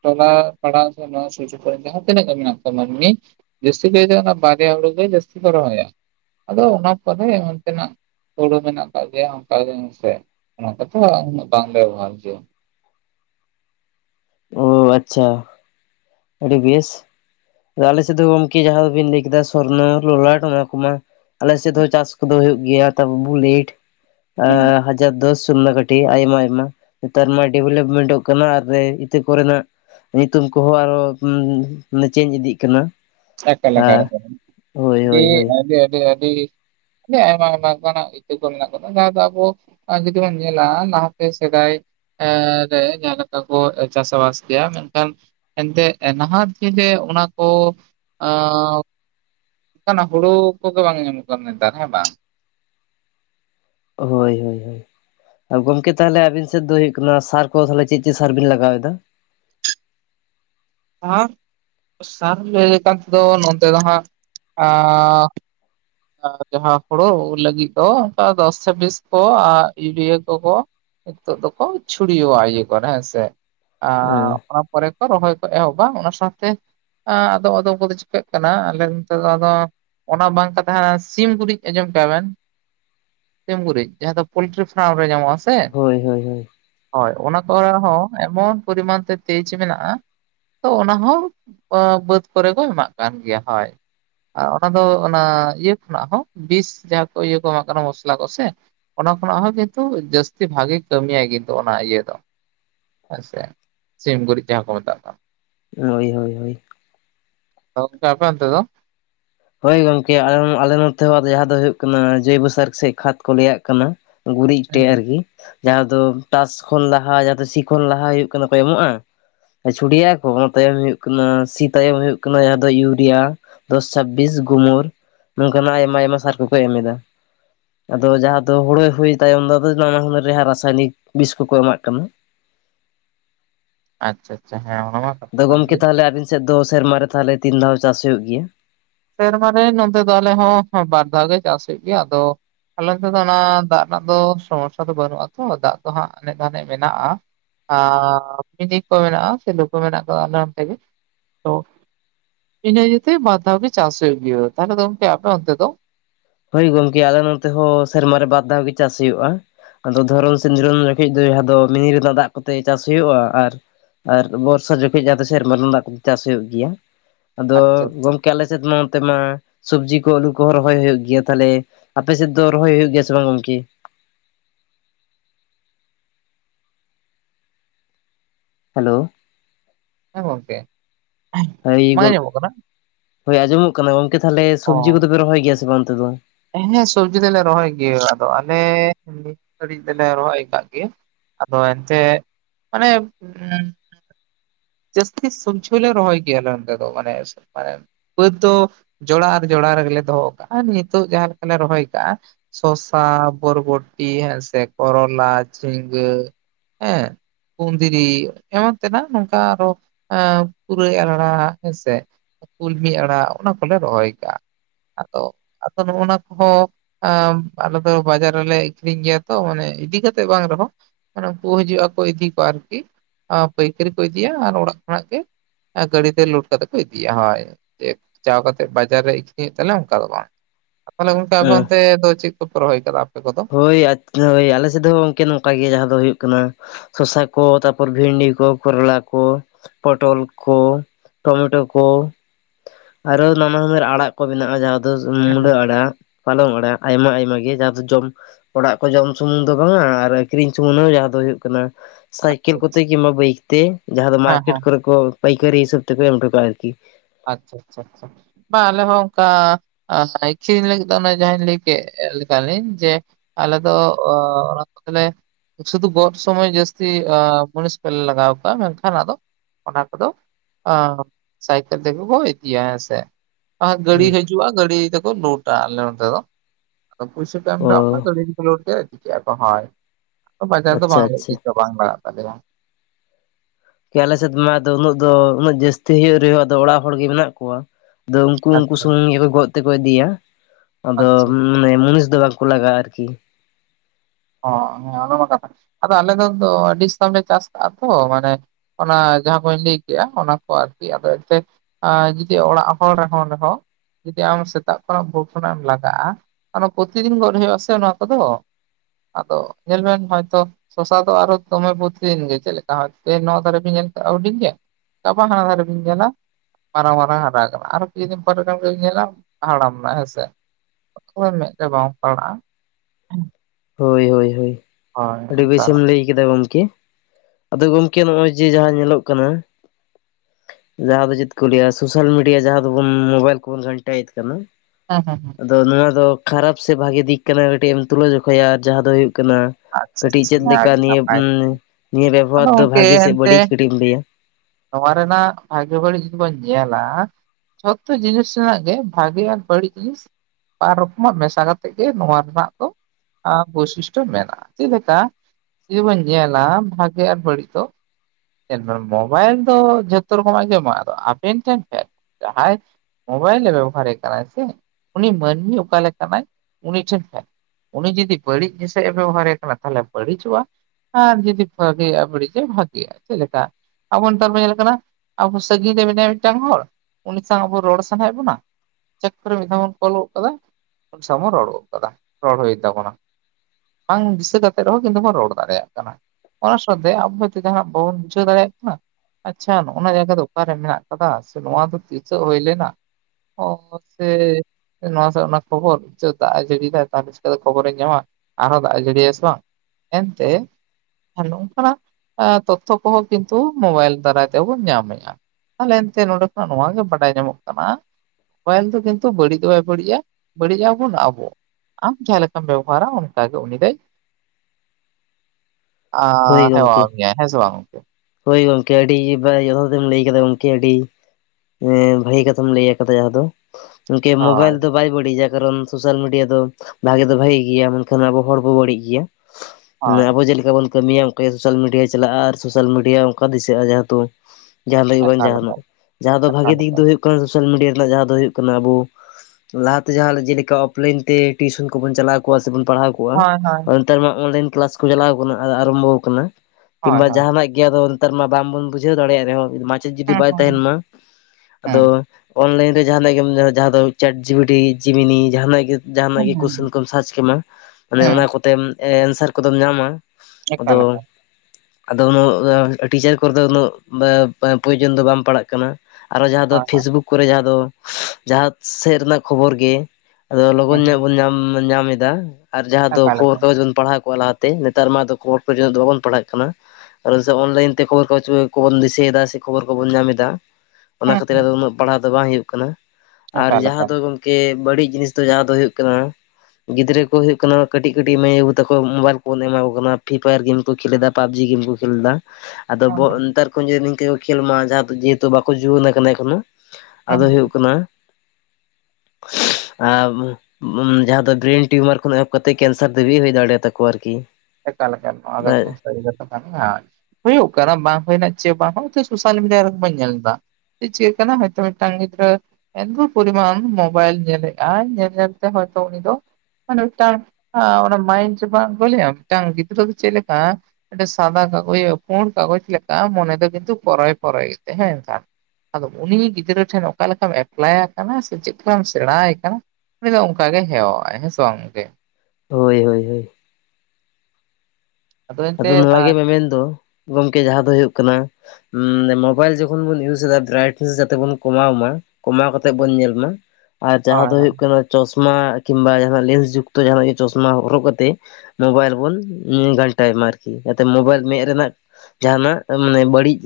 right: ᱴᱚᱞᱟ ᱯᱟᱲᱟ ᱥᱮ ᱱᱚᱣᱟ ᱥᱩᱨ ᱥᱩᱯᱩᱨ ᱨᱮ ᱡᱟᱦᱟᱸ ᱛᱤᱱᱟᱹᱜ ᱜᱮ ᱢᱮᱱᱟᱜ ᱠᱚᱣᱟ ᱢᱟᱹᱱᱢᱤ ᱡᱟᱹᱥᱛᱤ ᱜᱮ ᱵᱟᱨᱭᱟ ᱦᱩᱲᱩ ᱜᱮ ᱡᱟᱹᱥᱛᱤ ᱠᱚ ᱨᱚᱦᱚᱭᱟ ᱟᱫᱚ ᱚᱱᱟ ᱯᱚᱨᱮ ᱚᱱᱛᱮ ᱱᱟᱜ ᱦᱩᱲᱩ ᱢᱮᱱᱟᱜ ᱟᱠᱟᱫ ᱜᱮᱭᱟ ᱚᱱᱠᱟ ᱜᱮ ᱚᱱᱟᱠᱟ ᱜᱮ ᱦᱮᱸ ᱥᱮ ᱚᱱᱟ ᱠᱚᱫᱚ ᱩᱱᱟᱹ ᱜ ᱵᱟᱝ ᱵᱮᱵᱚᱦᱟᱨ ᱜᱮᱭᱟ᱾
left: ᱚ ᱟᱪᱪᱷᱟ ᱟᱹᱰᱤ ᱵᱮᱥ ᱟᱞᱮ ᱥᱮᱫᱩ ᱜᱚᱢᱠᱮ ᱡᱟᱦᱟᱸ ᱫᱚᱵᱤᱱ ᱞᱟᱹᱭ ᱠᱮᱫᱟ ᱥᱚᱨᱱᱚ ᱞᱚᱞᱟᱴ ᱠᱚᱢᱟ ᱟᱞᱮᱥᱮᱫ ᱦᱚᱸ ᱪᱟᱥ ᱠᱚ ᱫᱚ ᱦᱚᱭᱚᱜ ᱜᱮᱭᱟ ᱛᱟᱨᱯᱚᱨᱮ ᱵᱩᱞᱤᱮᱴ
right: ᱦᱩᱸ
left: ᱦᱟᱡᱟᱨ ᱫᱚᱥ ᱥᱩᱱᱱᱚ ᱠᱟᱹᱴᱷᱤ ᱟᱭᱢᱟ ᱟᱭᱢᱟ ᱱᱮᱛᱟᱨ ᱢᱟ ᱰᱮᱵᱷᱞᱚᱯᱢᱮᱱᱴ ᱚᱜ ᱠᱟᱱᱟ ᱟᱨ [unintelligible] ᱠᱚᱨᱮ ᱱᱟᱜ ᱧᱩᱛᱩᱢ ᱠᱚ ᱦᱚᱸ ᱟᱨᱚᱸ ᱪᱮᱧᱡᱽ ᱤᱫᱤᱜ ᱠᱟᱱᱟ ᱾
right: ᱪᱠᱟᱞᱟᱠᱟ ᱨᱮ ᱟᱹᱰᱤ
left: ᱦᱳᱭ ᱦᱳᱭ
right: ᱟᱹᱰᱤ ᱟᱹᱰᱤ ᱟᱹᱰᱤ ᱟᱭᱢᱟ ᱟᱭᱢᱟ ᱚᱱᱟᱜ ᱤᱛᱟᱹ ᱠᱚ ᱢᱮᱱᱟᱜ ᱠᱚᱛᱟ ᱡᱟᱦᱟᱸ ᱫᱚ ᱟᱵᱚ ᱡᱩᱫᱤ ᱵᱚᱱ ᱧᱮᱞᱟ ᱞᱟᱦᱟ ᱛᱮ ᱥᱮᱫᱟᱭ ᱮ ᱨᱮ ᱡᱟᱦᱟᱸ ᱞᱮᱠᱟ ᱠᱚ ᱪᱟᱥᱵᱟᱥ ᱜᱮᱭᱟ ᱢᱮᱱᱠᱷᱟᱱ ᱮᱱᱛᱮᱫ ᱱᱟᱦᱟᱜ ᱡᱮ ᱚᱱᱟᱠᱚ ᱚᱱᱠᱟᱱᱟᱜ ᱦᱩᱲᱩ ᱠᱚᱜᱮ ᱵᱟᱝ ᱧᱟᱢᱚᱜ ᱠᱟᱱᱟ ᱱᱮᱛᱟᱨ ᱦᱮᱸ ᱵᱟᱝ
left: ᱦᱚᱭ ᱦᱚᱭ ᱦᱚᱭ ᱜᱚᱝᱠᱮ ᱛᱟᱦᱚᱞᱮ ᱟᱵᱤᱱ ᱥᱮᱫ ᱫᱚ ᱦᱚᱭᱚᱜ ᱠᱟᱱᱟ ᱥᱟᱨ ᱠᱚ ᱛᱟᱦᱮ ᱪᱮᱫ ᱪᱮᱫ ᱥᱟᱨ ᱵᱤᱱ ᱞᱟᱜᱟᱣᱮᱫᱟ?
right: ᱟᱨ ᱥᱟᱨ ᱞᱟᱹᱭ ᱞᱮᱠᱟᱱ ᱛᱮᱫᱚ ᱱᱚᱛ ᱫᱚ ᱦᱟᱸᱜ ᱟᱻ ᱡᱟᱦᱟᱸ ᱦᱩᱲᱩ ᱞᱟᱹᱜᱤᱫ ᱫᱚ ᱚᱱᱠᱟ ᱫᱚ ᱥᱮ ᱵᱤᱥ ᱠᱚ ᱟᱨ ᱤᱭᱩᱨᱤᱭᱟ ᱠᱚᱠᱚ ᱱᱤᱛᱚᱜ ᱫᱚᱠᱚ ᱪᱷᱩᱲᱭᱟᱹᱼᱣᱟ ᱤᱭᱟᱹ ᱠᱚᱨᱮ ᱦᱮᱸ ᱥᱮ
left: ᱦᱮᱸ
right: ᱟᱨ ᱯᱚᱨᱮ ᱠᱚ ᱨᱚᱦᱚᱭ ᱠᱚ ᱮᱦᱚᱵᱟ ᱚᱱᱟ ᱥᱟᱶ ᱛᱮ ᱟᱫᱚ ᱟᱫᱚ ᱠᱚᱫᱚ ᱪᱤᱠᱟᱹᱜ ᱠᱟᱱᱟ ᱟᱞᱮ ᱱᱚᱛᱮ ᱫᱚ ᱟᱫᱚ ᱚᱱᱟ ᱵᱟᱝ ᱠᱟᱛᱮ ᱥᱤᱢ ᱜᱩᱨᱤᱡ ᱟᱸᱡᱚᱢ ᱠᱟᱜ ᱵᱮᱱ ᱥᱤᱢ ᱜᱩᱨᱤᱡ ᱡᱟᱦᱟᱸ ᱫᱚ ᱯᱳᱞᱴᱨᱤ ᱯᱷᱟᱨᱢ ᱨᱮ ᱧᱟᱢᱚᱜ ᱟ ᱥᱮ
left: ᱦᱳᱭ ᱦᱳᱭ ᱦᱳᱭ
right: ᱦᱳᱭ ᱚᱱᱟ ᱠᱚᱨᱮ ᱦᱚᱸ ᱮᱢᱚᱱ ᱯᱚᱨᱤᱢᱟᱱ ᱛᱮ ᱛᱮᱡᱽ ᱢᱮᱱᱟᱜ-ᱟ ᱛᱚ ᱚᱱᱟ ᱦᱚᱸ ᱵᱟᱹᱫᱽ ᱠᱚᱨᱮ ᱠᱚ ᱮᱢᱟᱜ ᱠᱟᱱ ᱜᱮᱭᱟ ᱦᱳᱭ ᱟᱨ ᱚᱱᱟ ᱫᱚ ᱚᱱᱟ ᱤᱭᱟᱹ ᱠᱷᱚᱱᱟᱜ ᱦᱚᱸ ᱵᱤᱥ ᱡᱟᱦᱟᱸ ᱠᱚ ᱤᱭᱟᱹ ᱠᱚ ᱮᱢᱟᱜ ᱠᱟᱱᱟ ᱢᱚᱥᱞᱟ ᱠᱚᱥᱮ ᱚᱱᱟ ᱠᱷᱚᱱᱟᱜ ᱦᱚᱸ ᱠᱤᱱᱛᱩ ᱡᱟᱹᱥᱛᱤ ᱵᱷᱟᱜᱮ ᱠᱟᱹᱢᱤᱭᱟ ᱠᱤᱱᱛᱩ ᱚᱱᱟ ᱤᱭᱟᱹ ᱫᱚ ᱦᱮᱸᱥᱮ ᱥᱤᱢ ᱜᱩᱨᱤᱡ ᱡᱟᱦᱟᱸ ᱠᱚ ᱢᱮᱛᱟᱜ ᱠᱟᱱ
left: ᱦᱳᱭ ᱦᱳᱭ ᱦᱳᱭ
right: ᱛᱚ ᱜᱚᱝᱠᱮ ᱟᱯᱮ ᱚᱱᱛᱮ ᱫᱚ
left: ᱦᱳᱭ ᱜᱚᱝᱠᱮ ᱟᱞᱮ ᱱᱚᱛᱮ ᱦᱚᱸᱡᱟᱦᱟᱸ ᱫᱚ ᱦᱳᱭᱳᱜ ᱠᱟᱱᱟ ᱡᱳᱭᱵᱚᱥᱟᱨᱠ ᱥᱮ ᱠᱷᱟᱫᱽ ᱠᱚ ᱞᱟᱹᱭᱟᱜ ᱠᱟᱱᱟ ᱜᱩᱨᱤᱡ
right: ᱦᱮᱸ
left: ᱴᱮᱡ ᱟᱨᱠᱤ ᱡᱟᱦᱟᱸ ᱫᱚ ᱴᱟᱥ ᱠᱷᱚᱱ ᱞᱟᱦᱟ ᱡᱟᱦᱟᱸ ᱥᱤ ᱠᱷᱚᱱ ᱞᱟᱦᱟ ᱦᱩᱭᱳᱜ ᱠᱟᱱᱟ ᱠᱚ ᱮᱢᱚᱜ-ᱟ ᱪᱷᱩᱲᱤᱭᱟ ᱠᱚ ᱚᱱᱟ ᱛᱟᱭᱚᱢ ᱦᱩᱭᱩᱜ ᱠᱟᱱᱟ ᱥᱤ ᱛᱟᱭᱚᱢ ᱦᱩᱭᱩᱜ ᱠᱟᱱᱟ ᱡᱟᱦᱟᱸ ᱫᱚ ᱤᱭᱩᱨᱤᱭᱟ ᱪᱷᱟᱵᱤᱥ ᱜᱩᱢᱩᱨ ᱱᱚᱝᱠᱟᱱᱟᱜ ᱟᱭᱢᱟ ᱟᱭᱢᱟ ᱥᱟᱨ ᱠᱚᱠᱚ ᱮᱢ ᱮᱫᱟ ᱟᱫᱚ ᱡᱟᱦᱟᱸ ᱫᱚ ᱦᱳᱲᱳ ᱦᱩᱭ ᱛᱟᱭᱚᱢ ᱱᱟᱱᱟ ᱦᱩᱱᱟᱹᱨ ᱨᱟᱥᱟᱭᱚᱱᱤᱠ ᱵᱤᱥ ᱠᱚᱠᱚ ᱮᱢᱟᱜ ᱠᱟᱱᱟ
right: ᱟᱪᱪᱷᱟ ᱟᱪᱪᱷᱟ ᱦᱮᱸ ᱚᱱᱟ ᱢᱟ ᱠᱟᱛᱷᱟ
left: ᱟᱫᱚ
right: ᱠᱟᱱ ᱜᱮ
left: ᱜᱚᱢᱠᱮ ᱛᱟᱦᱚᱞᱮ ᱟᱵᱤᱱ ᱥᱮᱫ ᱫᱚ ᱥᱮᱨᱢᱟᱨᱮ ᱛᱟᱦᱚᱞᱮ ᱛᱤᱱ ᱫᱷᱟᱣ ᱪᱟᱥ ᱦᱩᱭᱩᱜ ᱜᱮᱭᱟ
right: ᱥᱮᱨᱢᱟ ᱨᱮ ᱱᱚᱛᱮ ᱫᱚ ᱟᱞᱮ ᱦᱚᱸ ᱵᱟᱨ ᱫᱷᱟᱣ ᱜᱮ ᱪᱟᱥ ᱦᱩᱭᱩᱜ ᱜᱮᱭᱟ ᱟᱫᱚ ᱟᱞᱮ ᱚᱱᱛᱮ ᱫᱚ ᱚᱱᱟ ᱫᱟᱜ ᱨᱮᱱᱟᱜ ᱫᱚ ᱥᱚᱢᱚᱥᱟ ᱫᱚ ᱵᱟᱹᱱᱩᱜ ᱟᱛᱚ ᱫᱟᱜ ᱫᱚ ᱦᱟᱸᱜ ᱟᱱᱮᱡ ᱫᱷᱟᱱᱮᱡ ᱢᱮᱱᱟᱜ-ᱟ ᱟᱨ ᱢᱮᱱᱤᱠᱚ ᱢᱮᱱᱟᱜ-ᱟ ᱥᱮᱞᱩ ᱠᱚ ᱢᱮᱱᱟᱜ ᱟᱠᱟᱫᱟ ᱟᱞᱮ ᱱᱚᱛᱮ ᱜᱮ ᱛᱚ ᱤᱱᱟ ᱤᱭᱟᱹᱛᱮ ᱵᱟᱨᱫᱷᱟᱣ ᱜᱮ ᱪᱟᱥ ᱦᱩᱭᱩᱜ ᱜᱮᱭᱟ ᱛᱟᱦᱞᱮ ᱜᱚᱝᱠᱮ ᱟᱯᱮ ᱚᱱᱛᱮ ᱫᱚ
left: ᱦᱳᱭ ᱜᱚᱝᱠᱮ ᱟᱞᱮ ᱱᱚᱛᱮ ᱦᱚᱸ ᱥᱮᱨᱢᱟ ᱨᱮ ᱵᱟᱨ ᱫᱷᱟᱣ ᱜᱮ ᱪᱟᱥ ᱦᱩᱭᱩᱜ-ᱟ ᱟᱫᱚ ᱫᱷᱚᱨᱚᱱ ᱥᱮᱸᱫᱽᱨᱚᱱ ᱡᱚᱠᱷᱮᱡ ᱫᱚ ᱡᱟᱦᱟᱸ ᱫᱚ ᱢᱤᱱᱤ ᱨᱮᱱᱟᱜ ᱫᱟᱜ ᱠᱚᱛᱮ ᱪᱟᱥ ᱦᱩᱭᱩᱜ-ᱟ ᱟᱨ ᱟᱨ ᱵᱚᱨᱥᱟ ᱡᱚᱠᱷᱚᱱ ᱡᱟᱦᱟᱸ ᱛᱮ ᱥᱮᱨᱢᱟ ᱫᱟᱜ ᱠᱚᱫᱚ ᱪᱟᱥ ᱦᱩᱭᱩᱜ ᱜᱮᱭᱟ ᱟᱫᱚ
right: ᱟᱪᱪᱷᱟ
left: ᱜᱚᱝᱠᱮ ᱟᱞᱮᱥᱮᱫ ᱢᱟ ᱚᱱᱛᱮ ᱢᱟ ᱥᱚᱵᱽᱡᱤ ᱠᱚ ᱟᱞᱩ ᱠᱚᱦᱚᱸ ᱨᱚᱦᱚᱭ ᱦᱩᱭᱩᱜ ᱜᱮᱭᱟ ᱛᱟᱦᱚᱞᱮ ᱟᱯᱮ ᱥᱮᱫ ᱫᱚ ᱨᱚᱦᱚᱭ ᱦᱩᱭᱩᱜ ᱜᱮᱭᱟ ᱥᱮ ᱵᱟᱝ ᱜᱚᱝᱠᱮ ᱦᱮᱞᱳ
right: ᱦᱮᱸ ᱜᱚᱢᱠᱮ ᱵᱟᱝ
left: ᱦᱳᱭ ᱜᱚᱢ
right: ᱟᱸᱡᱚᱢᱚᱜ ᱠᱟᱱᱟ
left: ᱦᱳᱭ ᱟᱸᱡᱚᱢᱚᱜ ᱠᱟᱱᱟ ᱜᱚᱝᱠᱮ ᱛᱟᱦᱚᱞᱮ
right: ᱚ
left: ᱥᱚᱵᱽᱡᱤ ᱠᱚᱫᱚᱯᱮ ᱨᱚᱦᱚᱭ ᱜᱮᱭᱟ ᱥᱮ ᱵᱟᱝ ᱚᱱᱛᱮ ᱫᱚ
right: ᱦᱮᱸ ᱥᱚᱵᱽᱡᱤ ᱫᱚᱞᱮ ᱨᱚᱦᱚᱭ ᱜᱮᱭᱟ ᱟᱫᱚ ᱟᱞᱮ ᱱᱤᱭᱟᱹ ᱜᱷᱟᱹᱲᱤᱡ ᱫᱚᱞᱮ ᱨᱚᱦᱚᱭ ᱟᱠᱟᱫ ᱜᱮᱭᱟ ᱟᱫᱚ ᱮᱱᱛᱮ ᱢᱟᱱᱮ ᱡᱟᱹᱥᱛᱤ ᱥᱚᱵᱽᱡᱤ ᱦᱚᱞᱮ ᱨᱚᱦᱚᱭ ᱜᱮᱭᱟ ᱟᱞᱮ ᱚᱱᱛᱮ ᱫᱚ ᱢᱟᱱᱮ ᱢᱟᱱᱮ ᱵᱟᱹᱫᱽ ᱫᱚ ᱡᱚᱲᱟ ᱟᱨ ᱡᱚᱲᱟ ᱨᱮᱜᱮᱞᱮ ᱫᱚᱦᱚ ᱠᱟᱜ-ᱟ ᱱᱤᱛᱚᱜ ᱡᱟᱦᱟᱸ ᱞᱮᱠᱟ ᱞᱮ ᱨᱚᱦᱚᱭ ᱟᱠᱟᱜ-ᱟ ᱥᱚᱥᱟ ᱵᱚᱨᱵᱚᱴᱤ ᱦᱮᱸ ᱥᱮ ᱠᱚᱨᱚᱞᱟ ᱡᱷᱤᱸᱜᱟᱹ ᱦᱮᱸ ᱠᱩᱱᱫᱨᱤ ᱮᱢᱟᱱ ᱛᱮᱱᱟᱜ ᱱᱚᱝᱠᱟ ᱟᱨ ᱦᱚᱸ ᱯᱩᱨᱟᱹᱭ ᱟᱲᱟᱜ ᱦᱮᱸᱥᱮ ᱠᱩᱞᱢᱤ ᱟᱲᱟᱜ ᱚᱱᱟ ᱠᱚᱞᱮ ᱨᱚᱦᱚᱭ ᱠᱟᱜ-ᱟ ᱟᱫᱚ ᱟᱫᱚ ᱱᱚᱜ ᱱᱟ ᱠᱚᱦᱚᱸ ᱟᱞᱮ ᱫᱚ ᱵᱟᱡᱟᱨ ᱨᱮᱞᱮ ᱟᱠᱷᱨᱤᱧ ᱜᱮᱭᱟ ᱛᱚ ᱢᱟᱱᱮ ᱤᱫᱤ ᱠᱟᱛᱮᱫ ᱵᱟᱝ ᱨᱮᱦᱚᱸ ᱢᱟᱱᱮ ᱩᱱᱠᱩ ᱦᱤᱡᱩᱜ ᱟᱠᱚ ᱤᱫᱤ ᱠᱚ ᱟᱨ ᱠᱤ [unintelligible] ᱟᱨ ᱯᱟᱹᱭᱠᱟᱹᱨᱤ ᱠᱚ ᱤᱫᱤᱭᱟ ᱟᱨ ᱚᱲᱟᱜ ᱠᱷᱚᱱᱟᱜ ᱜᱮ᱾ ᱟᱨ ᱜᱟᱹᱲᱤ ᱛᱮ ᱞᱩᱴ ᱠᱟᱛᱮ ᱠᱚ ᱤᱫᱤᱭᱟ ᱦᱳᱭ᱾ ᱪᱮᱫ ᱪᱟᱣ ᱠᱟᱛᱮᱫ ᱵᱟᱡᱟᱨ ᱨᱮ ᱟᱠᱷᱨᱤᱧ ᱮᱫ ᱛᱟᱦᱮᱱᱟ ᱚᱱᱠᱟ ᱫᱚ ᱵᱟᱝ᱾ ᱛᱟᱦᱚᱞᱮ ᱜᱚᱝᱠᱮ ᱟᱯᱮ ᱚᱱᱛᱮ ᱫᱚ ᱪᱮᱫ ᱠᱚᱯᱮ ᱨᱚᱦᱚᱭ ᱠᱟᱫᱟ ᱟᱯᱮ ᱠᱚᱫᱚ
left: ᱦᱳᱭ [unintelligible] ᱦᱳᱭ ᱟᱞᱮᱥᱮᱫ ᱫᱚ ᱜᱚᱝᱠᱮ ᱱᱚᱝᱠᱟ ᱜᱮ ᱡᱟᱦᱟᱸ ᱫᱚ ᱦᱩᱭᱩᱜ ᱠᱟᱱᱟ ᱥᱚᱥᱟ ᱠᱚ, ᱛᱟᱨᱯᱚᱨ ᱵᱷᱤᱱᱰᱤ ᱠᱚ, ᱠᱚᱨᱞᱟ ᱠᱚ᱾ ᱯᱚᱴᱚᱞ ᱠᱚ ᱴᱚᱢᱮᱴᱳ ᱠᱚ ᱟᱨ ᱦᱚᱸ ᱱᱟᱱᱟᱦᱩᱱᱟᱹᱨ ᱟᱲᱟᱜ ᱠᱚ ᱢᱮᱱᱟᱜᱼᱟ ᱡᱟᱦᱟᱸ ᱫᱚ
right: ᱦᱮᱸ
left: ᱢᱩᱞᱟᱹ ᱟᱲᱟᱜ, ᱯᱟᱞᱚᱝ ᱟᱲᱟᱜ, ᱟᱭᱢᱟ ᱟᱭᱢᱟ ᱜᱮ ᱡᱟᱦᱟᱸ ᱫᱚ ᱡᱚᱢ ᱚᱲᱟᱜ ᱠᱚ ᱡᱚᱢ ᱥᱩᱢᱩᱝ ᱫᱚ ᱵᱟᱝᱼᱟ ᱟᱨ ᱟᱠᱷᱨᱤᱧ ᱥᱩᱢᱩᱝ ᱦᱚᱸ ᱡᱟᱦᱟᱸ ᱫᱚ ᱦᱩᱭᱩᱜ ᱠᱟᱱᱟ ᱥᱟ. ᱭᱠᱤᱞ
right: ᱟᱪᱪᱷᱟ ᱟᱪᱪᱷᱟ
left: ᱠᱚᱛᱮ ᱜᱤᱢ ᱟ. ᱜᱩᱭ ᱛᱮ ᱡᱟᱦᱟᱸ ᱫᱚ
right: ᱦᱮᱸ ᱦᱮᱸ
left: ᱢᱟᱨᱠᱮᱴ ᱠᱚᱨᱮ ᱠᱚ ᱯᱟ. ᱭᱠᱟ. ᱨᱤ ᱦᱤᱥᱟᱹᱵ ᱛᱮᱠᱚ ᱮᱢ ᱦᱚᱴᱚ ᱠᱟᱜ-ᱟ ᱟᱨᱠᱤ
right: ᱟᱪᱷᱟ ᱟᱪᱷᱟ ᱟᱪᱷᱟ, ᱵᱟ ᱟᱞᱮ ᱦᱚᱸ ᱚᱱᱠᱟ [unintelligible] ᱞᱟᱹᱜᱤᱫ ᱫᱚ ᱚᱱᱟᱧ ᱡᱟᱦᱟᱸ ᱞᱟᱹᱭ ᱠᱮᱫ ᱞᱮᱠᱟᱤᱧ ᱡᱮ ᱟᱞᱮ ᱫᱚ ᱚᱱᱟ ᱠᱳ ᱜᱤ ᱞᱮ..... ᱥᱩᱫᱷᱩ ᱜᱚᱫ ᱥᱚᱢᱚᱭ ᱡᱟᱹᱥᱛᱤ ᱯᱷᱩᱱᱤᱥ ᱠᱚᱞᱮ ᱞᱟᱜᱟᱣ ᱟᱠᱚᱟᱜᱼᱟ ᱢᱮᱱᱠᱷᱟᱱ ᱟᱫᱚ ᱚᱱᱟ ᱠᱚᱫᱚ ᱚᱸ ᱦᱟᱸ.... ᱠᱟᱛᱮ ᱠᱳᱠᱳ ᱤᱫᱤᱭᱟ ᱦᱮᱸ ᱥᱮ, ᱜᱟᱹᱲᱤ ᱦᱤᱡᱩᱜᱼᱟ ᱜᱟᱹᱲᱤ ᱛᱮᱠᱚ ᱞᱚᱰ-ᱟ ᱟᱞᱮ ᱱᱚᱸᱛᱮ ᱫᱚ᱾ ᱟᱫᱚ ᱯᱩᱭᱥᱟᱹ ᱮᱢ
left: ᱚ
right: ᱴᱚᱣᱟᱜ ᱠᱚᱣᱟ, ᱜᱟᱹᱰᱤ ᱨᱮᱠᱚ ᱞᱳᱴ ᱠᱮᱜ ᱟ ᱤᱫᱤ ᱠᱮᱫ ᱟᱠᱚ ᱦᱳᱭ᱾ ᱵᱟᱡᱟᱨ ᱫᱚ
left: ᱟᱪᱪᱷᱟ
right: ᱵᱟᱝ
left: ᱟᱪᱪᱷᱟ
right: [unintelligible] ᱵᱟᱝ ᱞᱟᱜᱟᱜ ᱛᱟᱞᱮᱭᱟ
left: ᱟᱞᱮᱥᱮᱫ ᱢᱟ ᱟᱫᱚ ᱩᱱᱟᱹᱜ ᱫᱚ ᱩᱱᱟᱹᱜ ᱡᱟᱹᱥᱛᱤ ᱦᱩᱭᱩᱜ ᱨᱮᱦᱚ ᱟᱫᱚ ᱚᱲᱟᱜ ᱦᱚᱲ ᱜᱮ ᱢᱮᱱᱟᱜ ᱠᱳᱣᱟ ᱟᱫᱚ ᱩᱱᱠᱩ ᱩᱱᱠᱩ
right: ᱟᱪᱪᱷᱟ
left: ᱥᱩᱢᱩᱝ ᱜᱮ ᱜᱚᱫ ᱛᱮᱠᱚ ᱤᱫᱤᱭᱟ ᱟᱫᱚ
right: ᱟᱪᱪᱷᱟ
left: ᱢᱟᱱᱮ ᱢᱩᱱᱤᱥ ᱫᱚ ᱵᱟᱝ ᱠᱚ ᱞᱟᱜᱟᱣᱟ ᱟᱨᱠᱤ
right: ᱦᱚᱸ ᱚᱱᱟ ᱢᱟ ᱠᱟᱛᱷᱟ ᱠᱟᱱ ᱜᱮᱭᱟ, ᱟᱫᱚ ᱟᱞᱮ ᱫᱚᱞᱮ [inaudible] ᱪᱟᱥ ᱠᱟᱜᱼᱟ ᱛᱚ ᱢᱟᱱᱮ ᱚᱱᱟ ᱡᱟᱦᱟᱸ ᱠᱚᱧ ᱞᱟᱹᱭ ᱠᱮᱜ-ᱟ ᱚᱱᱟ ᱠᱚ ᱟᱨᱠᱤ ᱟᱫᱚ ᱮᱱᱛᱮᱫ ᱟᱨ ᱡᱩᱫᱤ ᱚᱲᱟᱜ ᱦᱚᱲ ᱨᱮᱦᱚᱸ ᱨᱮᱦᱚᱸ ᱡᱩᱫᱤ ᱟᱢ ᱥᱮᱛᱟᱜ ᱠᱷᱚᱱᱟᱜ ᱵᱷᱳᱨ ᱠᱷᱚᱱᱟᱜ ᱮᱢ ᱞᱟᱜᱟᱜᱼᱟ ᱚᱱᱟ ᱯᱨᱚᱛᱤᱫᱤᱱ ᱜᱚᱫ ᱦᱩᱭᱩᱜ ᱟ ᱥᱮ ᱱᱚᱣᱟ ᱠᱚᱫᱚ ᱟᱫᱚ ᱧᱮᱞ ᱵᱮᱱ ᱦᱚᱭᱛᱚ ᱥᱚᱥᱟ ᱫᱚ ᱟᱨᱚ ᱫᱚᱢᱮ ᱯᱚᱨᱚᱛᱤ ᱫᱤᱱ ᱜᱮ ᱪᱮᱫ ᱞᱮᱠᱟ ᱦᱮᱸᱛᱮᱦᱮᱧ ᱱᱚᱣᱟ ᱫᱷᱟᱨᱮ ᱵᱤᱱ ᱧᱮᱞ ᱠᱮᱫ ᱟ ᱦᱩᱰᱤᱧ ᱜᱮ ᱜᱟᱯᱟ ᱦᱟᱱᱟ ᱫᱷᱟᱨᱮ ᱵᱤᱱ ᱧᱮᱞᱟ ᱢᱟᱨᱟᱝ ᱢᱟᱨᱟᱝ ᱦᱟᱨᱟ ᱟᱠᱟᱱᱟ ᱟᱨ ᱠᱤᱪᱷᱩ ᱫᱤᱱ ᱯᱚᱨᱮ ᱠᱷᱟᱱᱜᱮᱵᱤᱱ‌‌ ᱧᱮᱞᱟ ᱦᱟᱲᱟᱢ ᱮᱱᱟ ᱦᱮᱸᱥᱮ [unintelligible] ᱢᱮᱫ ᱨᱮ ᱵᱟᱝ ᱯᱟᱲᱟᱜᱼᱟ᱾
left: ᱦᱚᱭ ᱦᱚᱭ ᱦᱚᱭ
right: ᱦᱳᱭ
left: ᱟᱹᱰᱤ
right: ᱚᱱᱠᱟ
left: ᱵᱮᱥᱮᱢ ᱞᱟᱹᱭ ᱠᱮᱫᱟ ᱜᱚᱢᱠᱮ ᱟᱫᱚ ᱜᱚᱢᱠᱮ ᱱᱚᱜᱼᱚᱭ ᱡᱮ ᱡᱟᱦᱟᱸ ᱧᱮᱞᱚᱜ ᱠᱟᱱᱟ ᱡᱟᱦᱟᱸ ᱫᱚ ᱪᱮᱫ ᱠᱚ ᱞᱟᱹᱭᱟ ᱥᱳᱥᱟᱞ ᱢᱤᱰᱤᱭᱟ. ᱡᱟᱦᱟᱸ ᱫᱚᱵᱚᱱ ᱢᱳᱵᱟᱭᱤᱞ ᱠᱚᱵᱚᱱ ᱜᱷᱟᱴᱟᱭᱮᱫ ᱠᱟᱱᱟ
right: ᱦᱮᱸ ᱦᱮ ᱦᱮᱸ
left: ᱟᱫᱚ ᱱᱚᱣᱟ ᱫᱚ ᱠᱷᱟᱨᱟᱯ ᱥᱮ ᱵᱷᱟᱜᱮ ᱤᱫᱤᱜ ᱠᱟᱱᱟ ᱠᱟᱹᱴᱤᱡ ᱮᱢ ᱛᱩᱞᱟᱹ ᱡᱚᱠᱷᱟᱭᱟ ᱡᱟᱦᱟᱸ ᱫᱚ ᱦᱩᱭᱩᱜ ᱠᱟᱱᱟ
right: ᱟᱪᱪᱷᱟ
left: ᱠᱟᱹᱴᱤᱡ
right: ᱟᱪᱪᱷᱟ
left: ᱪᱮᱫ
right: ᱦᱮᱸ
left: ᱞᱮᱠᱟ
right: ᱟᱹᱰᱤ
left: ᱱᱤᱭᱟᱹ
right: ᱱᱟᱯᱟᱭ ᱠᱟᱛᱷᱟ᱾
left: ᱱᱤᱭᱟᱹ
right: ᱟᱫᱚ
left: ᱵᱮᱵᱚᱦᱟᱨ ᱫᱚ ᱵᱷᱟᱜᱤ ᱥᱮ ᱵᱟᱹᱲᱤᱡ ᱠᱟᱹᱴᱤᱡ ᱮᱢ ᱞᱟᱹᱭᱟ᱾
right: ᱱᱚᱶᱟ ᱨᱮᱱᱟᱜ ᱵᱷᱟᱹᱜᱤ ᱵᱟᱹᱲᱤᱡ ᱡᱩᱫᱤ ᱵᱚᱱ ᱧᱮᱞᱟ ᱡᱷᱚᱛᱚ ᱡᱤᱱᱤᱥ ᱨᱮᱱᱟᱜ ᱜᱮ ᱵᱷᱟᱜᱮ ᱟᱨ ᱵᱟᱹᱲᱤᱡ ᱡᱤᱱᱤᱥ ᱵᱟᱨ ᱨᱚᱠᱚᱢᱟᱜ ᱢᱮᱥᱟ ᱠᱟᱛᱮᱫ ᱜᱮ ᱱᱚᱣᱟ ᱨᱮᱱᱟᱜ ᱫᱚ ᱵᱳᱭᱥᱤᱥᱴᱚ ᱢᱮᱱᱟᱜᱼᱟ᱾ ᱪᱮᱫ ᱞᱮᱠᱟ ᱡᱩᱫᱤ ᱵᱚᱱ ᱧᱮᱞᱟ ᱵᱷᱟᱜᱮ ᱟᱨ ᱵᱟᱹᱲᱤᱡ ᱫᱚ ᱧᱮᱞ ᱢᱮ ᱢᱳᱵᱟᱭᱤᱞ ᱫᱚ ᱡᱷᱚᱛᱚ ᱨᱚᱠᱚᱢᱟᱜ ᱜᱮ ᱮᱢᱚᱜ ᱟᱭ ᱟᱫᱳ ᱟᱵᱮᱱ ᱴᱷᱮᱱ ᱯᱷᱮᱰ ᱡᱟᱦᱟᱸᱭ ᱢᱳᱵᱟᱭᱤᱞ ᱮ ᱵᱮᱵᱚᱦᱟᱨᱮ ᱠᱟᱱᱟᱭ ᱥᱮ ᱩᱱᱤ ᱢᱟᱹᱱᱢᱤ ᱚᱠᱟ ᱞᱮᱠᱟᱱᱟᱭ ᱩᱱᱤ ᱴᱷᱮᱱ ᱯᱷᱮᱰ᱾ ᱩᱱᱤ ᱡᱩᱫᱤ ᱵᱟᱹᱲᱤᱡ ᱜᱤ ᱥᱮᱜ-ᱮ ᱵᱮᱵᱚᱦᱟᱨᱮ ᱠᱟᱱᱟ ᱛᱟᱦᱚᱞᱮ ᱵᱟᱹᱲᱤᱡᱚᱜᱼᱟ᱾ ᱟᱨ ᱡᱩᱫᱤ ᱵᱷᱟᱹᱜᱤᱭᱟᱜ-ᱮ ᱵᱟᱲᱤᱡᱟ ᱵᱷᱟᱹᱜᱮᱜ-ᱟ ᱪᱮᱫ ᱞᱮᱠᱟ᱾ ᱟᱵᱚ ᱱᱮᱛᱟᱨ ᱵᱚᱱ ᱧᱮᱞ ᱮᱫ ᱠᱟᱱᱟ ᱟᱵᱚ ᱥᱟᱹᱜᱤᱧ ᱨᱮ ᱢᱮᱱᱟᱭᱟ ᱢᱤᱫᱴᱟᱝ ᱦᱚᱲ ᱩᱱᱤ ᱥᱟᱶ ᱟᱵᱚ ᱨᱚᱲ ᱥᱟᱱᱟᱭᱮᱫ ᱵᱚᱱᱟ ᱪᱮᱜ ᱠᱚᱨᱮ ᱢᱤᱫ ᱫᱷᱟᱣ ᱵᱚᱱ ᱠᱚᱞ ᱜᱚᱜ ᱠᱟᱫᱟ ᱩᱱ ᱥᱟᱶ ᱵᱚᱱ ᱨᱚᱲ ᱜᱚᱫ ᱠᱟᱫᱟ ᱨᱚᱲ ᱦᱩᱭᱮᱱ ᱛᱟᱵᱚᱱᱟ ᱵᱟᱝ ᱫᱤᱥᱟᱹ ᱠᱟᱛᱮ ᱨᱮᱦᱚᱸ ᱠᱤᱱᱛᱩ ᱵᱚᱱ ᱨᱚᱲ ᱫᱟᱲᱮᱭᱟᱜ ᱠᱟᱱᱟ ᱚᱱᱟ ᱥᱟᱶᱛᱮ ᱟᱵᱚ ᱦᱚᱭᱛᱳ ᱡᱟᱦᱟᱸ ᱵᱟᱵᱚᱱ ᱵᱩᱡᱷᱟᱹᱣ ᱫᱟᱲᱮᱭᱟᱜ ᱠᱟᱱᱟ ᱟᱪᱪᱷᱟ ᱱᱚᱜ ᱱᱚᱶᱟ ᱡᱟᱭᱜᱟ ᱫᱚ ᱚᱠᱟᱨᱮ ᱢᱮᱱᱟᱜ ᱟᱠᱟᱫᱟ ᱥᱮ ᱱᱚᱣᱟ ᱫᱚ ᱛᱤᱥᱚᱹᱜ ᱦᱩᱭ ᱞᱮᱱᱟ᱾ ᱚᱦᱚ... ᱥᱮ... ᱱᱚᱶᱟ ᱫᱚ ᱚᱱᱟ ᱠᱷᱚᱵᱚᱨ ᱫᱟᱜ ᱮ ᱡᱟᱹᱲᱤ ᱮᱫᱟᱭ ᱛᱟᱦᱚᱞᱮ ᱪᱤᱠᱟᱛᱮ ᱠᱷᱚᱵᱚᱨ ᱮᱧ ᱧᱟᱢᱟ ᱟᱨᱦᱚᱸ ᱫᱟᱜ ᱮ ᱡᱟᱹᱲᱤᱭᱟ ᱥᱮ ᱵᱟ.. ᱮᱱ ᱛᱮ ᱱᱚᱝᱠᱟᱱᱟᱜ ᱛᱚᱛᱷᱚ ᱠᱚᱦᱚᱸ ᱠᱤᱱᱛᱩ ᱢᱳᱵᱟᱭᱤᱞ ᱫᱟᱨᱟᱭ ᱛᱮᱵᱚᱱ ᱧᱟᱢᱮᱫᱼᱟ ᱛᱟᱦᱞᱮ ᱮᱱᱛᱮ ᱱᱚᱰᱮ ᱠᱷᱚᱱᱟᱜ ᱱᱚᱣᱟ ᱜᱮ ᱵᱟᱰᱟᱭ ᱧᱟᱢᱚᱜ ᱠᱟᱱᱟ ᱢᱳᱵᱟᱭᱮᱞ ᱫᱚ ᱠᱤᱱᱛᱩ ᱵᱟᱹᱲᱤᱡ ᱫᱚ ᱵᱟᱭ ᱵᱟᱹᱲᱤᱡᱼᱟ ᱵᱟᱹᱲᱤᱡ ᱟᱵᱚᱱ ᱟᱵᱚ ᱟᱢ ᱡᱟᱦᱟᱸ ᱞᱮᱠᱟᱢ ᱵᱮᱵᱚᱦᱟᱨᱟ ᱚᱱᱠᱟᱜ ᱜᱮ ᱩᱱᱤ ᱫᱚᱭ ᱟᱸ..... ᱦᱮᱣᱟ ᱦᱟᱢ ᱜᱮᱭᱟ ᱦᱮᱸ ᱥᱮ ᱜᱚᱢᱠᱮ
left: ᱦᱚᱭ ᱜᱚᱝᱠᱮ ᱟᱹᱰᱤ ᱤᱭᱟ. ᱵᱟ. ᱭ ᱤᱭᱟ ᱵᱤᱱ ᱞᱟ. ᱭ ᱠᱮᱫᱟ ᱜᱚᱢᱠᱮ ᱟᱹᱰᱤ ᱦᱮᱸ ᱵᱷᱟᱹᱜᱤ ᱠᱟᱛᱷᱟᱢ ᱞᱟᱹᱭ ᱟᱠᱟᱫᱟ ᱡᱟᱦᱟᱸ ᱫᱚ ᱜᱚᱢᱠᱮ
right: ᱦᱳᱭ
left: ᱢᱳᱵᱟᱭᱤᱞ ᱫᱚ ᱵᱟᱭ ᱵᱟᱹᱲᱤᱡᱟ ᱠᱟᱨᱚᱱ ᱥᱳᱥᱟᱞ ᱢᱤᱰᱤᱭᱟ ᱫᱚ ᱵᱷᱟᱜᱮ ᱫᱚ ᱵᱷᱟᱜᱤ ᱜᱮᱭᱟ ᱢᱮᱱᱠᱷᱟᱱ ᱟᱵᱚ ᱦᱚᱲ ᱵᱚ ᱵᱟᱹᱲᱤᱡ ᱜᱮᱭᱟ ᱢᱟᱱᱮ
right: ᱦᱳᱭ
left: ᱟᱵᱚ ᱪᱮᱫᱮᱠᱟ ᱵᱚᱱ ᱠᱟᱹᱢᱤᱭᱟ ᱚᱱᱠ ᱥᱳᱥᱟᱞ ᱢᱤᱰᱤᱭᱟ ᱪᱟᱞᱟᱜᱼᱟ ᱟᱨ ᱥᱳᱥᱟᱞ ᱢᱤᱰᱤᱭᱟ ᱚᱱᱠᱟ ᱫᱤᱥᱟᱹᱜᱼᱟ ᱡᱦᱮᱛᱩ ᱡᱟᱦᱟᱸ
right: ᱮᱠᱟᱞ ᱮᱠᱟᱞ
left: ᱡᱟᱦᱟᱸ ᱫᱚ ᱵᱷᱟᱜᱤ
right: ᱮᱠᱟᱞ
left: ᱫᱤᱠ
right: ᱮᱠᱟᱞ
left: ᱫᱚ ᱦᱩᱭᱩᱜ ᱠᱟᱱᱟ ᱥᱳᱥᱟᱞ ᱢᱤᱰᱤᱭᱟ ᱨᱮᱱᱟᱜ ᱡᱟᱦᱟᱸᱟᱸ ᱫᱚ ᱦᱩᱭᱩᱜ ᱠᱟᱱᱟ ᱟᱵᱚ ᱞᱟᱦᱟᱛᱮ ᱡᱟᱦᱟᱸ ᱡᱮᱞᱮᱠᱟ ᱚᱯᱞᱟᱭᱤᱱ ᱛᱮ ᱴᱤᱭᱩᱥᱚᱱ ᱠᱚᱵᱚᱱ ᱪᱟᱞᱟᱣ ᱠᱚᱣᱟ ᱥᱮᱵᱚᱱ ᱯᱟᱲᱦᱟᱣ ᱠᱚ
right: ᱦᱳᱭ ᱦᱳᱭ
left: ᱱᱮᱛᱟᱨ ᱢᱟ ᱚᱱᱞᱟᱭᱤᱱ ᱠᱞᱟᱥ ᱠᱚ ᱪᱟᱞᱟᱣ ᱠᱟᱱᱟ ᱟᱨᱟᱢᱵᱷᱚ ᱟᱠᱟᱱᱟ
right: ᱦᱳᱭ
left: ᱠᱤᱵᱟ
right: ᱦᱳᱭ
left: ᱡᱟᱦᱟᱱᱟᱜ ᱜᱮ ᱜᱮᱫᱚ ᱱᱮᱛᱟᱨ ᱢᱟ ᱵᱟᱝᱵᱚᱱ ᱵᱩᱡᱷᱟᱹᱣ ᱫᱟᱲᱮᱭᱟᱜ ᱨᱮᱦᱚᱸ ᱢᱟ ᱪᱮᱫ ᱡᱩᱫᱤ
right: ᱦᱩᱸ
left: ᱵᱟᱭ ᱛᱟᱦᱮᱱ
right: ᱦᱩᱸ
left: ᱢᱟ ᱟᱫᱚ
right: ᱦᱩᱸ
left: ᱚᱱᱞᱟᱭᱤᱱ ᱨᱮ ᱡᱟᱦᱟᱱᱟᱜ ᱜᱮᱢ ᱡᱟᱦᱟᱸ ᱫᱚ ᱪᱮᱴ ᱡᱤᱵᱤ ᱡᱤᱢᱤᱱᱤ ᱡᱟᱦᱟᱱᱟᱜ ᱜᱮ ᱡᱟᱦᱟᱱᱟᱜ
right: ᱦᱩᱸ
left: ᱜᱮ
right: ᱦᱩᱸ
left: ᱠᱥᱮᱱ ᱠᱚᱢ ᱥᱟᱨᱪ ᱠᱮᱢᱟ ᱢᱟᱱᱮ
right: ᱦᱩᱸ
left: ᱚᱱᱟ ᱠᱚᱛᱮᱢ ᱮᱱᱥᱟᱨ ᱠᱚᱫᱚᱢ ᱧᱟᱢᱟ ᱟᱫᱚ
right: ᱮᱠᱟᱞ ᱮᱠᱟᱞ
left: ᱟᱫᱚ ᱩᱱᱟᱹᱜ ᱴᱤᱪᱟᱨ ᱠᱚᱨᱮ ᱫᱚ ᱩᱱᱟᱹᱜ ᱯᱨᱚᱭᱳᱡᱚᱱ ᱫᱚ ᱵᱟᱢ ᱯᱟᱲᱟᱜ ᱠᱟᱱᱟ ᱟᱨᱚ ᱡᱟᱦᱟᱸ ᱫᱚ
right: ᱦᱳᱭ ᱦᱳᱭ
left: ᱯᱷᱮᱥᱵᱩᱠ ᱠᱚᱨᱮ ᱡᱟᱦᱟᱸ ᱫᱚ ᱡᱟᱦᱟᱸ ᱥᱮᱫ ᱨᱮᱱᱟᱜ ᱠᱷᱚᱵᱚᱨ ᱜᱮ ᱟᱫᱚ ᱞᱚᱜᱚᱱ
right: ᱦᱩᱸ
left: ᱧᱚᱜ ᱵᱚᱱ ᱧᱟᱢ ᱮᱫᱟ ᱟᱨ ᱡᱟᱦᱟᱸ ᱫᱚ
right: ᱮᱠᱟᱞ
left: ᱠᱷᱚᱵᱚᱨ
right: ᱮᱠᱟᱞ
left: ᱠᱟᱜᱚᱚᱡ ᱵᱚᱱ ᱯᱟᱲᱦᱟᱣ ᱠᱚᱣᱟ ᱞᱟᱦᱟᱛᱮ ᱱᱮᱛᱟᱨ ᱢᱟ ᱠᱚ ᱠᱚ ᱫᱚ ᱵᱟᱵᱚᱱ ᱯᱟᱲᱦᱟᱜ ᱠᱟᱱᱟ ᱟᱨ ᱚᱱᱞᱟᱭᱤᱱ ᱛᱮ ᱠᱷᱚᱵᱚᱨ ᱠᱟᱜᱡᱽ ᱠᱚᱵᱚᱱ ᱫᱤᱥᱟᱹᱭᱮᱫᱟ ᱥᱮ ᱠᱷᱚᱵᱚᱨ ᱠᱚᱵᱚᱱ ᱧᱟᱢ ᱮᱟ ᱚᱱᱟ
right: ᱦᱩᱸ ᱦᱩᱸ
left: ᱠᱷᱟᱹᱛᱤᱨᱫᱚ ᱩᱱᱟᱹᱜ ᱯᱟᱲᱦᱟᱣ ᱫᱚ ᱵᱟᱝ ᱦᱩᱭᱩᱜ ᱠᱟᱱᱟ ᱟᱨ
right: ᱮᱠᱟᱞ
left: ᱡᱟᱦᱟᱸ
right: ᱮᱠᱟᱞ
left: ᱫᱚ ᱜᱚᱝ ᱤ ᱵᱟᱹᱲᱤᱡ ᱡᱤᱱᱤᱥ ᱫᱚ ᱡᱟᱦᱟᱸ ᱫᱚ ᱦᱩᱭᱩᱜ ᱠᱟᱱᱟ᱾ ᱜᱤᱫᱽᱨᱟᱹ ᱠᱚᱳ ᱦᱩᱭᱩᱜᱳ ᱠᱟᱱᱟ ᱠᱟᱹᱴᱤᱡ ᱠᱟᱹᱴᱤᱡ ᱢᱟᱹᱭ ᱵᱟᱹᱵᱩ ᱛᱟᱠᱚ ᱢᱳᱵᱟᱭᱤᱞ ᱯᱷᱳᱱ ᱮᱢᱟ ᱠᱚᱣᱟ ᱯᱷᱨᱤ ᱯᱷᱟᱭᱟᱨ ᱜᱮᱢ ᱠᱚ ᱠᱷᱮᱞ ᱮᱟ ᱯᱟᱵᱡᱤ ᱜᱮᱢ ᱠᱚ ᱠᱷᱮᱞ ᱮᱟ ᱟᱫᱚ
right: ᱦᱩᱸ ᱦᱩᱸ
left: ᱱᱮᱛᱟᱨ ᱮᱠᱷᱚᱱ ᱡᱮ ᱱᱤᱝᱠ ᱠᱚ ᱠᱷᱮᱞ ᱢᱟ ᱫᱚ ᱡᱮᱦᱮᱛᱩ ᱵᱟᱠᱚ ᱡᱩᱣᱱᱟ ᱠᱟᱱᱟ ᱮᱠᱷᱚᱱᱳ
right: ᱦᱩᱸ
left: ᱟᱫᱚ
right: ᱦᱩᱸ
left: ᱦᱩᱭᱩᱜ ᱠᱟᱱᱟ
right: [inaudible]
left: ᱟᱨ ᱡᱟᱦᱟᱸ ᱫᱚ ᱵᱨᱮᱱ ᱴᱤᱭᱩᱢᱟᱨ ᱠᱷᱚᱱ ᱮᱦᱚᱵ ᱠᱟᱛᱮᱫ ᱠᱮᱱᱥᱟᱨ ᱫᱷᱟᱹᱵᱤᱡ ᱦᱩᱭ ᱫᱟᱲᱮᱭᱟ ᱛᱠᱚᱣᱟ ᱟᱨᱠᱤ
right: ᱞᱮᱫᱚᱢ ᱥ ᱜᱮ ᱠᱷᱟᱱ ᱦ ᱦᱩᱭᱩᱜ ᱠᱟᱱᱟ ᱵᱟᱝ ᱦᱩᱭᱱᱟ ᱪᱮ ᱵᱟᱝ ᱥᱳᱥᱟᱞ ᱢᱤᱰᱤᱭᱟ ᱨᱮᱜ ᱵᱚᱱ ᱧᱮᱞ ᱮᱫᱟ ᱴᱴᱷᱤᱠ ᱪᱮᱫ ᱪᱤᱠᱟᱹ ᱠᱟᱱᱟ ᱦᱛᱚ ᱢᱤᱫᱴᱟᱝ ᱢᱤᱫᱴᱟᱝ ᱜᱤᱫᱽᱨᱟᱹ ᱮᱱᱜ ᱯᱚᱨᱤᱢᱟᱱ ᱢᱳᱵᱟᱭᱤᱞ ᱧᱮᱞᱮᱫᱟᱭ ᱧᱮᱞ ᱧᱮᱞᱛᱮ ᱦᱚᱭᱛ ᱩᱱᱤ ᱫᱚ ᱢᱮ ᱢᱤᱫᱴᱟᱝ ᱚᱱᱟ ᱢᱟᱭᱤᱱ ᱪᱮ ᱵᱟᱝ ᱵᱭᱟ ᱢᱤᱫᱴᱟᱝ ᱜᱤᱫᱽᱨᱟᱹ ᱫᱚ ᱪᱮᱫ ᱞᱮᱠᱟ? ᱢᱤᱫᱴᱮ ᱥᱟᱫᱟ ᱠᱟᱜᱚᱡᱽ ᱯᱩᱬ ᱠᱟᱜᱚᱡᱽ ᱞᱮᱠᱟ ᱢᱚᱱᱮ ᱫᱚ ᱠᱤᱱᱛᱩ ᱯᱚᱨᱚᱭ ᱯᱚᱨᱚᱭ ᱜᱮ ᱠᱟᱛᱮ ᱦᱮᱸ ᱮᱱᱠᱷᱟᱱ ᱟᱫᱚ ᱩᱱᱤ ᱜᱤᱫᱽᱨᱟᱹ ᱴᱷᱮᱱ ᱚᱠᱟ ᱞᱮᱠᱟᱢ ᱮᱯᱞᱟᱭ ᱟᱠᱟᱱᱟ ᱥᱮ ᱪᱮᱫ ᱞᱮᱠᱟᱢ ᱥᱮᱬᱟᱭᱮ ᱠᱟᱱᱟ ᱩᱱᱤ ᱫᱚ ᱚᱱᱠᱟ ᱜᱮ ᱦᱮᱟᱭ ᱦᱮᱸᱥ ᱵᱟᱝᱜ ᱜᱮ
left: ᱦᱳᱭ ᱦᱳᱭ ᱦᱳᱭ ᱟᱫᱚ ᱱᱚᱶᱟ ᱫᱚ ᱜᱮ ᱢᱮᱱᱢᱮᱱ ᱫᱚ ᱜᱚᱢᱠᱮ ᱡᱟᱦᱟᱸ ᱫᱚ ᱦᱩᱭᱩᱜ ᱠᱟᱱᱟ᱾ ᱢᱳᱵᱟᱭᱤᱞ ᱡᱚᱠᱷᱚᱱ ᱵᱚᱱ ᱤᱭᱩᱡ ᱮᱫᱟ ᱵᱨᱟᱭᱴᱱᱮᱥ ᱡᱟᱛᱮ ᱵᱚᱱ ᱠᱚᱢᱟᱣ ᱢᱟ ᱠᱚᱢᱟᱣ ᱠᱟᱛᱮᱜ ᱵᱚᱱ ᱧᱮᱞ ᱢᱟ ᱟᱨ
right: ᱦᱳᱭ
left: ᱡᱟᱦᱟᱸ
right: ᱦᱳᱭ
left: ᱫᱚ ᱦᱳᱭᱩᱜ ᱠᱟᱱᱟ ᱪᱚᱥᱢᱟ ᱠᱤᱢᱵᱟ ᱡᱟᱦᱱᱟᱜ ᱞᱮᱱᱥ ᱡᱩᱠᱛᱚ ᱡᱟᱦᱱᱟᱜ ᱜᱮ ᱪᱚᱥᱢᱟ ᱦᱚᱨᱚᱜ ᱠᱟᱛᱮ ᱢᱳᱵᱟᱭᱤᱞ ᱵᱚᱱ ᱜᱷᱟᱱᱴᱟᱭ ᱢᱟ ᱟᱨᱠᱤ ᱡᱛᱮ ᱢᱳᱵᱟᱭᱤᱞ ᱢᱮᱫ ᱨᱮᱱᱟᱜ ᱡᱟᱦᱱᱟᱜ ᱢᱟᱱᱮ ᱵᱟᱹᱲᱤᱡ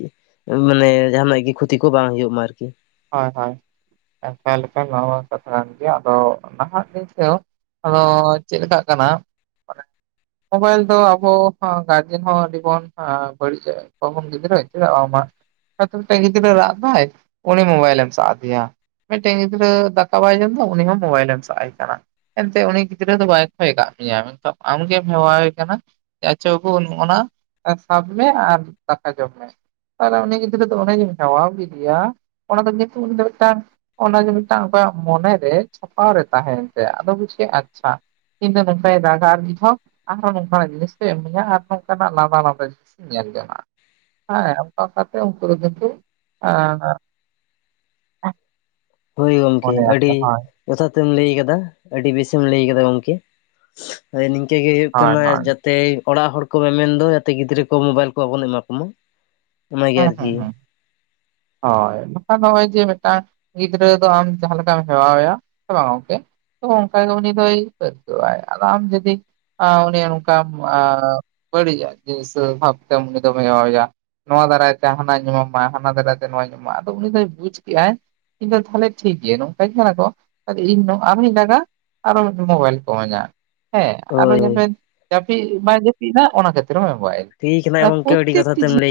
left: ᱢᱟᱱᱮ ᱡᱟᱦᱱᱟᱜ ᱜᱮ ᱠᱷᱚᱛᱤ ᱠᱚ ᱵᱟᱝ ᱦᱩᱭᱩᱜ ᱢᱟ ᱟᱨᱠᱤ
right: ᱦᱳᱭ ᱦᱳᱭᱮ ᱱᱚᱶᱟ ᱠᱟᱛᱷᱟ ᱠᱟᱱ ᱜᱮᱭᱟ ᱟᱫᱚ ᱱᱟᱦᱟᱜᱤᱱ ᱟᱫᱚ ᱪᱮᱫ ᱞᱮᱠᱟᱜ ᱠᱟᱱᱟ? ᱢᱳᱵᱟᱭᱤᱞ ᱫᱚ ᱟᱵᱚ ᱜᱟᱨᱡᱮᱱ ᱦᱚᱸ ᱟᱹᱰᱤ ᱵᱚᱱ ᱵᱟᱹᱲᱤᱡᱚᱜᱼᱟ ᱠᱚ ᱵᱚᱱ ᱜᱤᱫᱽᱨᱟᱹ ᱪᱮᱫᱟᱜ ᱵᱟᱝ ᱢᱟ ᱟᱨ ᱢᱤᱫ ᱴᱟᱜ ᱜᱤᱫᱽᱨᱟᱹ ᱨᱟᱜ ᱫᱟᱭ ᱩᱱᱤ ᱢᱳᱵᱟᱭᱤᱞᱮᱢ ᱥᱟᱵ ᱟᱫᱮᱭᱟ ᱢᱤᱫᱴᱮᱱ ᱜᱤᱫᱽᱨᱟᱹ ᱫᱟᱠᱟ ᱵᱟᱭ ᱡᱚᱢ ᱮᱫᱟ ᱩᱱᱤ ᱦᱚᱸ ᱢᱳᱵᱟᱭᱤᱞᱮᱢ ᱥᱟᱵ ᱟᱭ ᱠᱟᱱᱟ ᱮᱱᱛᱮᱫ ᱩᱱᱤ ᱜᱤᱫᱽᱨᱟᱹ ᱫᱚ ᱵᱟᱭ ᱠᱷᱚᱭ ᱟᱠᱟᱫ ᱢᱮᱭᱟ ᱢᱮᱱᱠᱦᱟᱱ ᱟᱢᱜᱮᱢ ᱦᱮᱣᱟᱭᱮ ᱠᱟᱱᱟ ᱟᱪᱷᱟ ᱵᱟᱹᱵᱩ ᱱᱚᱜ-ᱚᱱᱟ ᱥᱟᱵ ᱢᱮ ᱟᱨ ᱫᱟᱠᱟ ᱡᱚᱢ ᱢᱮ ᱛᱟᱦᱚᱞᱮ ᱩᱱᱤ ᱜᱤᱫᱽᱨᱟᱹ ᱫᱚ ᱮ ᱡᱮᱢ ᱦᱮᱣᱟᱣ ᱠᱮᱫᱮᱭᱟ ᱚᱱᱟ ᱫᱚ ᱩᱱᱤ ᱫᱚ ᱢᱤᱫᱴᱟᱝ ᱚᱱᱟ ᱡᱮ ᱢᱤᱫᱴᱟᱝ ᱚᱠᱚᱣᱟᱜ ᱢᱚᱱᱮᱨᱮ ᱪᱷᱟᱯᱟᱣ ᱨᱮ ᱛᱟᱦᱮᱱ ᱛᱟᱭᱟ ᱟᱫᱚ ᱵᱩᱡᱷᱟᱹᱣ ᱟᱪᱪᱷᱟ ᱤᱧᱫᱚ ᱱᱚᱝᱠᱟᱧ ᱨᱟᱜᱟ ᱟᱨ ᱤᱧᱦᱚᱸ ᱱᱚᱝᱠᱟᱱᱟᱜ ᱡᱤᱱᱤᱥ ᱠᱚ ᱮᱢᱟᱹᱧᱟ ᱟᱨᱦᱚᱸ ᱱᱚᱝᱠᱟ ᱞᱟᱸᱫᱟ ᱞᱟᱸᱫᱟᱧ ᱧᱮᱞ ᱡᱚᱝ ᱟ ᱦᱮᱸ ᱚᱱᱠᱟ ᱠᱟᱛᱮ ᱩᱱᱠᱩ ᱫᱚ ᱠᱤᱱᱛᱩ [inaudible] [inaudible]
left: ᱦᱳᱭ ᱜᱚᱢᱠᱮ ᱟᱹᱰᱤ ᱡᱚᱛᱷᱟ ᱛᱮᱢ ᱞᱟᱹᱭ ᱟᱠᱟᱫᱟ ᱟᱹᱰᱤ ᱵᱮᱥᱮᱢ ᱞᱟᱹᱭ ᱟᱠᱟᱫᱟ ᱜᱚᱢᱠᱮ᱾ ᱟ ᱱᱤᱝᱠᱟᱹ ᱜᱮ ᱦᱩᱭᱩᱜ ᱠᱟᱱᱟ ᱡᱟ ᱛᱮᱦᱮᱧ ᱚᱲᱟᱜ ᱦᱚᱲ ᱠᱚ ᱢᱮᱢᱮᱱ ᱫᱚ ᱡᱟᱛᱮ ᱜᱤᱫᱽᱨᱟᱹ ᱠᱚ ᱢᱳᱵᱟᱭᱤᱞ ᱠᱚ ᱵᱟᱵᱚᱱ ᱮᱢᱟ ᱠᱚ ᱢᱟ
right: ᱦᱮᱸ ᱦᱮᱸ ᱦᱮᱸ᱾ ᱦᱳᱭ ᱱᱟᱜ ᱠᱷᱟᱱ ᱱᱚᱜᱼᱚᱭ ᱡᱮ ᱢᱤᱫᱴᱟᱝ ᱜᱤᱫᱽᱨᱟᱹ ᱫᱚ ᱟᱢ ᱡᱟᱦᱟᱸ ᱞᱮᱠᱟᱢ ᱦᱮᱣᱟᱣ ᱭᱟ ᱥᱮ ᱵᱟᱝ ᱜᱚᱝᱠᱮ? ᱛᱚ ᱚᱱᱠᱟᱜᱮ ᱜᱮ ᱩᱱᱤ ᱫᱚᱭ ᱯᱟᱹᱠᱟᱹᱟᱭ ᱟᱨ ᱟᱢ ᱡᱚᱫᱤ, ᱟᱸ ᱩᱱᱤ ᱚᱱᱠᱟ ᱟᱸ ᱵᱟᱹᱲᱤᱡᱟᱜ ᱜᱮ ᱥᱮ [unintelligible] ᱱᱚᱣᱟ ᱫᱟᱨᱟᱭ ᱛᱮ ᱦᱟᱱᱟᱧ ᱮᱢᱟᱢᱟ ᱦᱟᱱᱟ ᱫᱟᱨᱟᱭᱛᱮ ᱱᱚᱣᱟᱧ ᱮᱢᱟᱢᱟ ᱟᱫᱚ ᱩᱱᱤ ᱫᱚᱭ ᱵᱩᱡᱽ ᱠᱮᱜᱟᱭ᱾ ᱤᱧ ᱫᱚ ᱛᱟᱦᱚᱞᱮ ᱴᱷᱤᱠ ᱜᱮ ᱱᱚᱝᱠᱟᱧ ᱠᱟᱱᱟ ᱠᱚ ᱤᱧ ᱟᱨᱦᱚᱸᱧ ᱨᱟᱜᱟ, ᱟᱨᱚ ᱢᱤᱫᱴᱮᱱ ᱢᱳᱵᱟᱭᱤᱞ ᱠᱚ ᱤᱢᱟᱹᱧᱟ᱾ ᱦᱮᱸ ᱟᱨᱚ
left: ᱦᱳᱭ
right: ᱧᱮᱞ
left: ᱦᱳᱭ
right: ᱢᱮ ᱡᱟᱹᱯᱤᱫ ᱦᱚᱹ ᱵᱟᱭ ᱡᱟᱹᱯᱤᱫᱼᱮᱜ ᱚᱱᱟ ᱠᱷᱟᱹᱛᱤᱨᱮᱢ ᱮᱢᱜᱚᱫ ᱟᱭ
left: ᱴᱷᱤᱠ ᱦᱮᱱᱟᱜ
right: ᱟᱨ
left: ᱜᱚᱢᱠᱮ ᱟᱹᱰᱤ
right: ᱯᱨᱚᱛᱮᱠᱴᱤ
left: ᱡᱚᱛᱷᱟᱛᱮᱢ
right: ᱡᱤᱱᱤᱥ
left: ᱞᱟᱹᱭ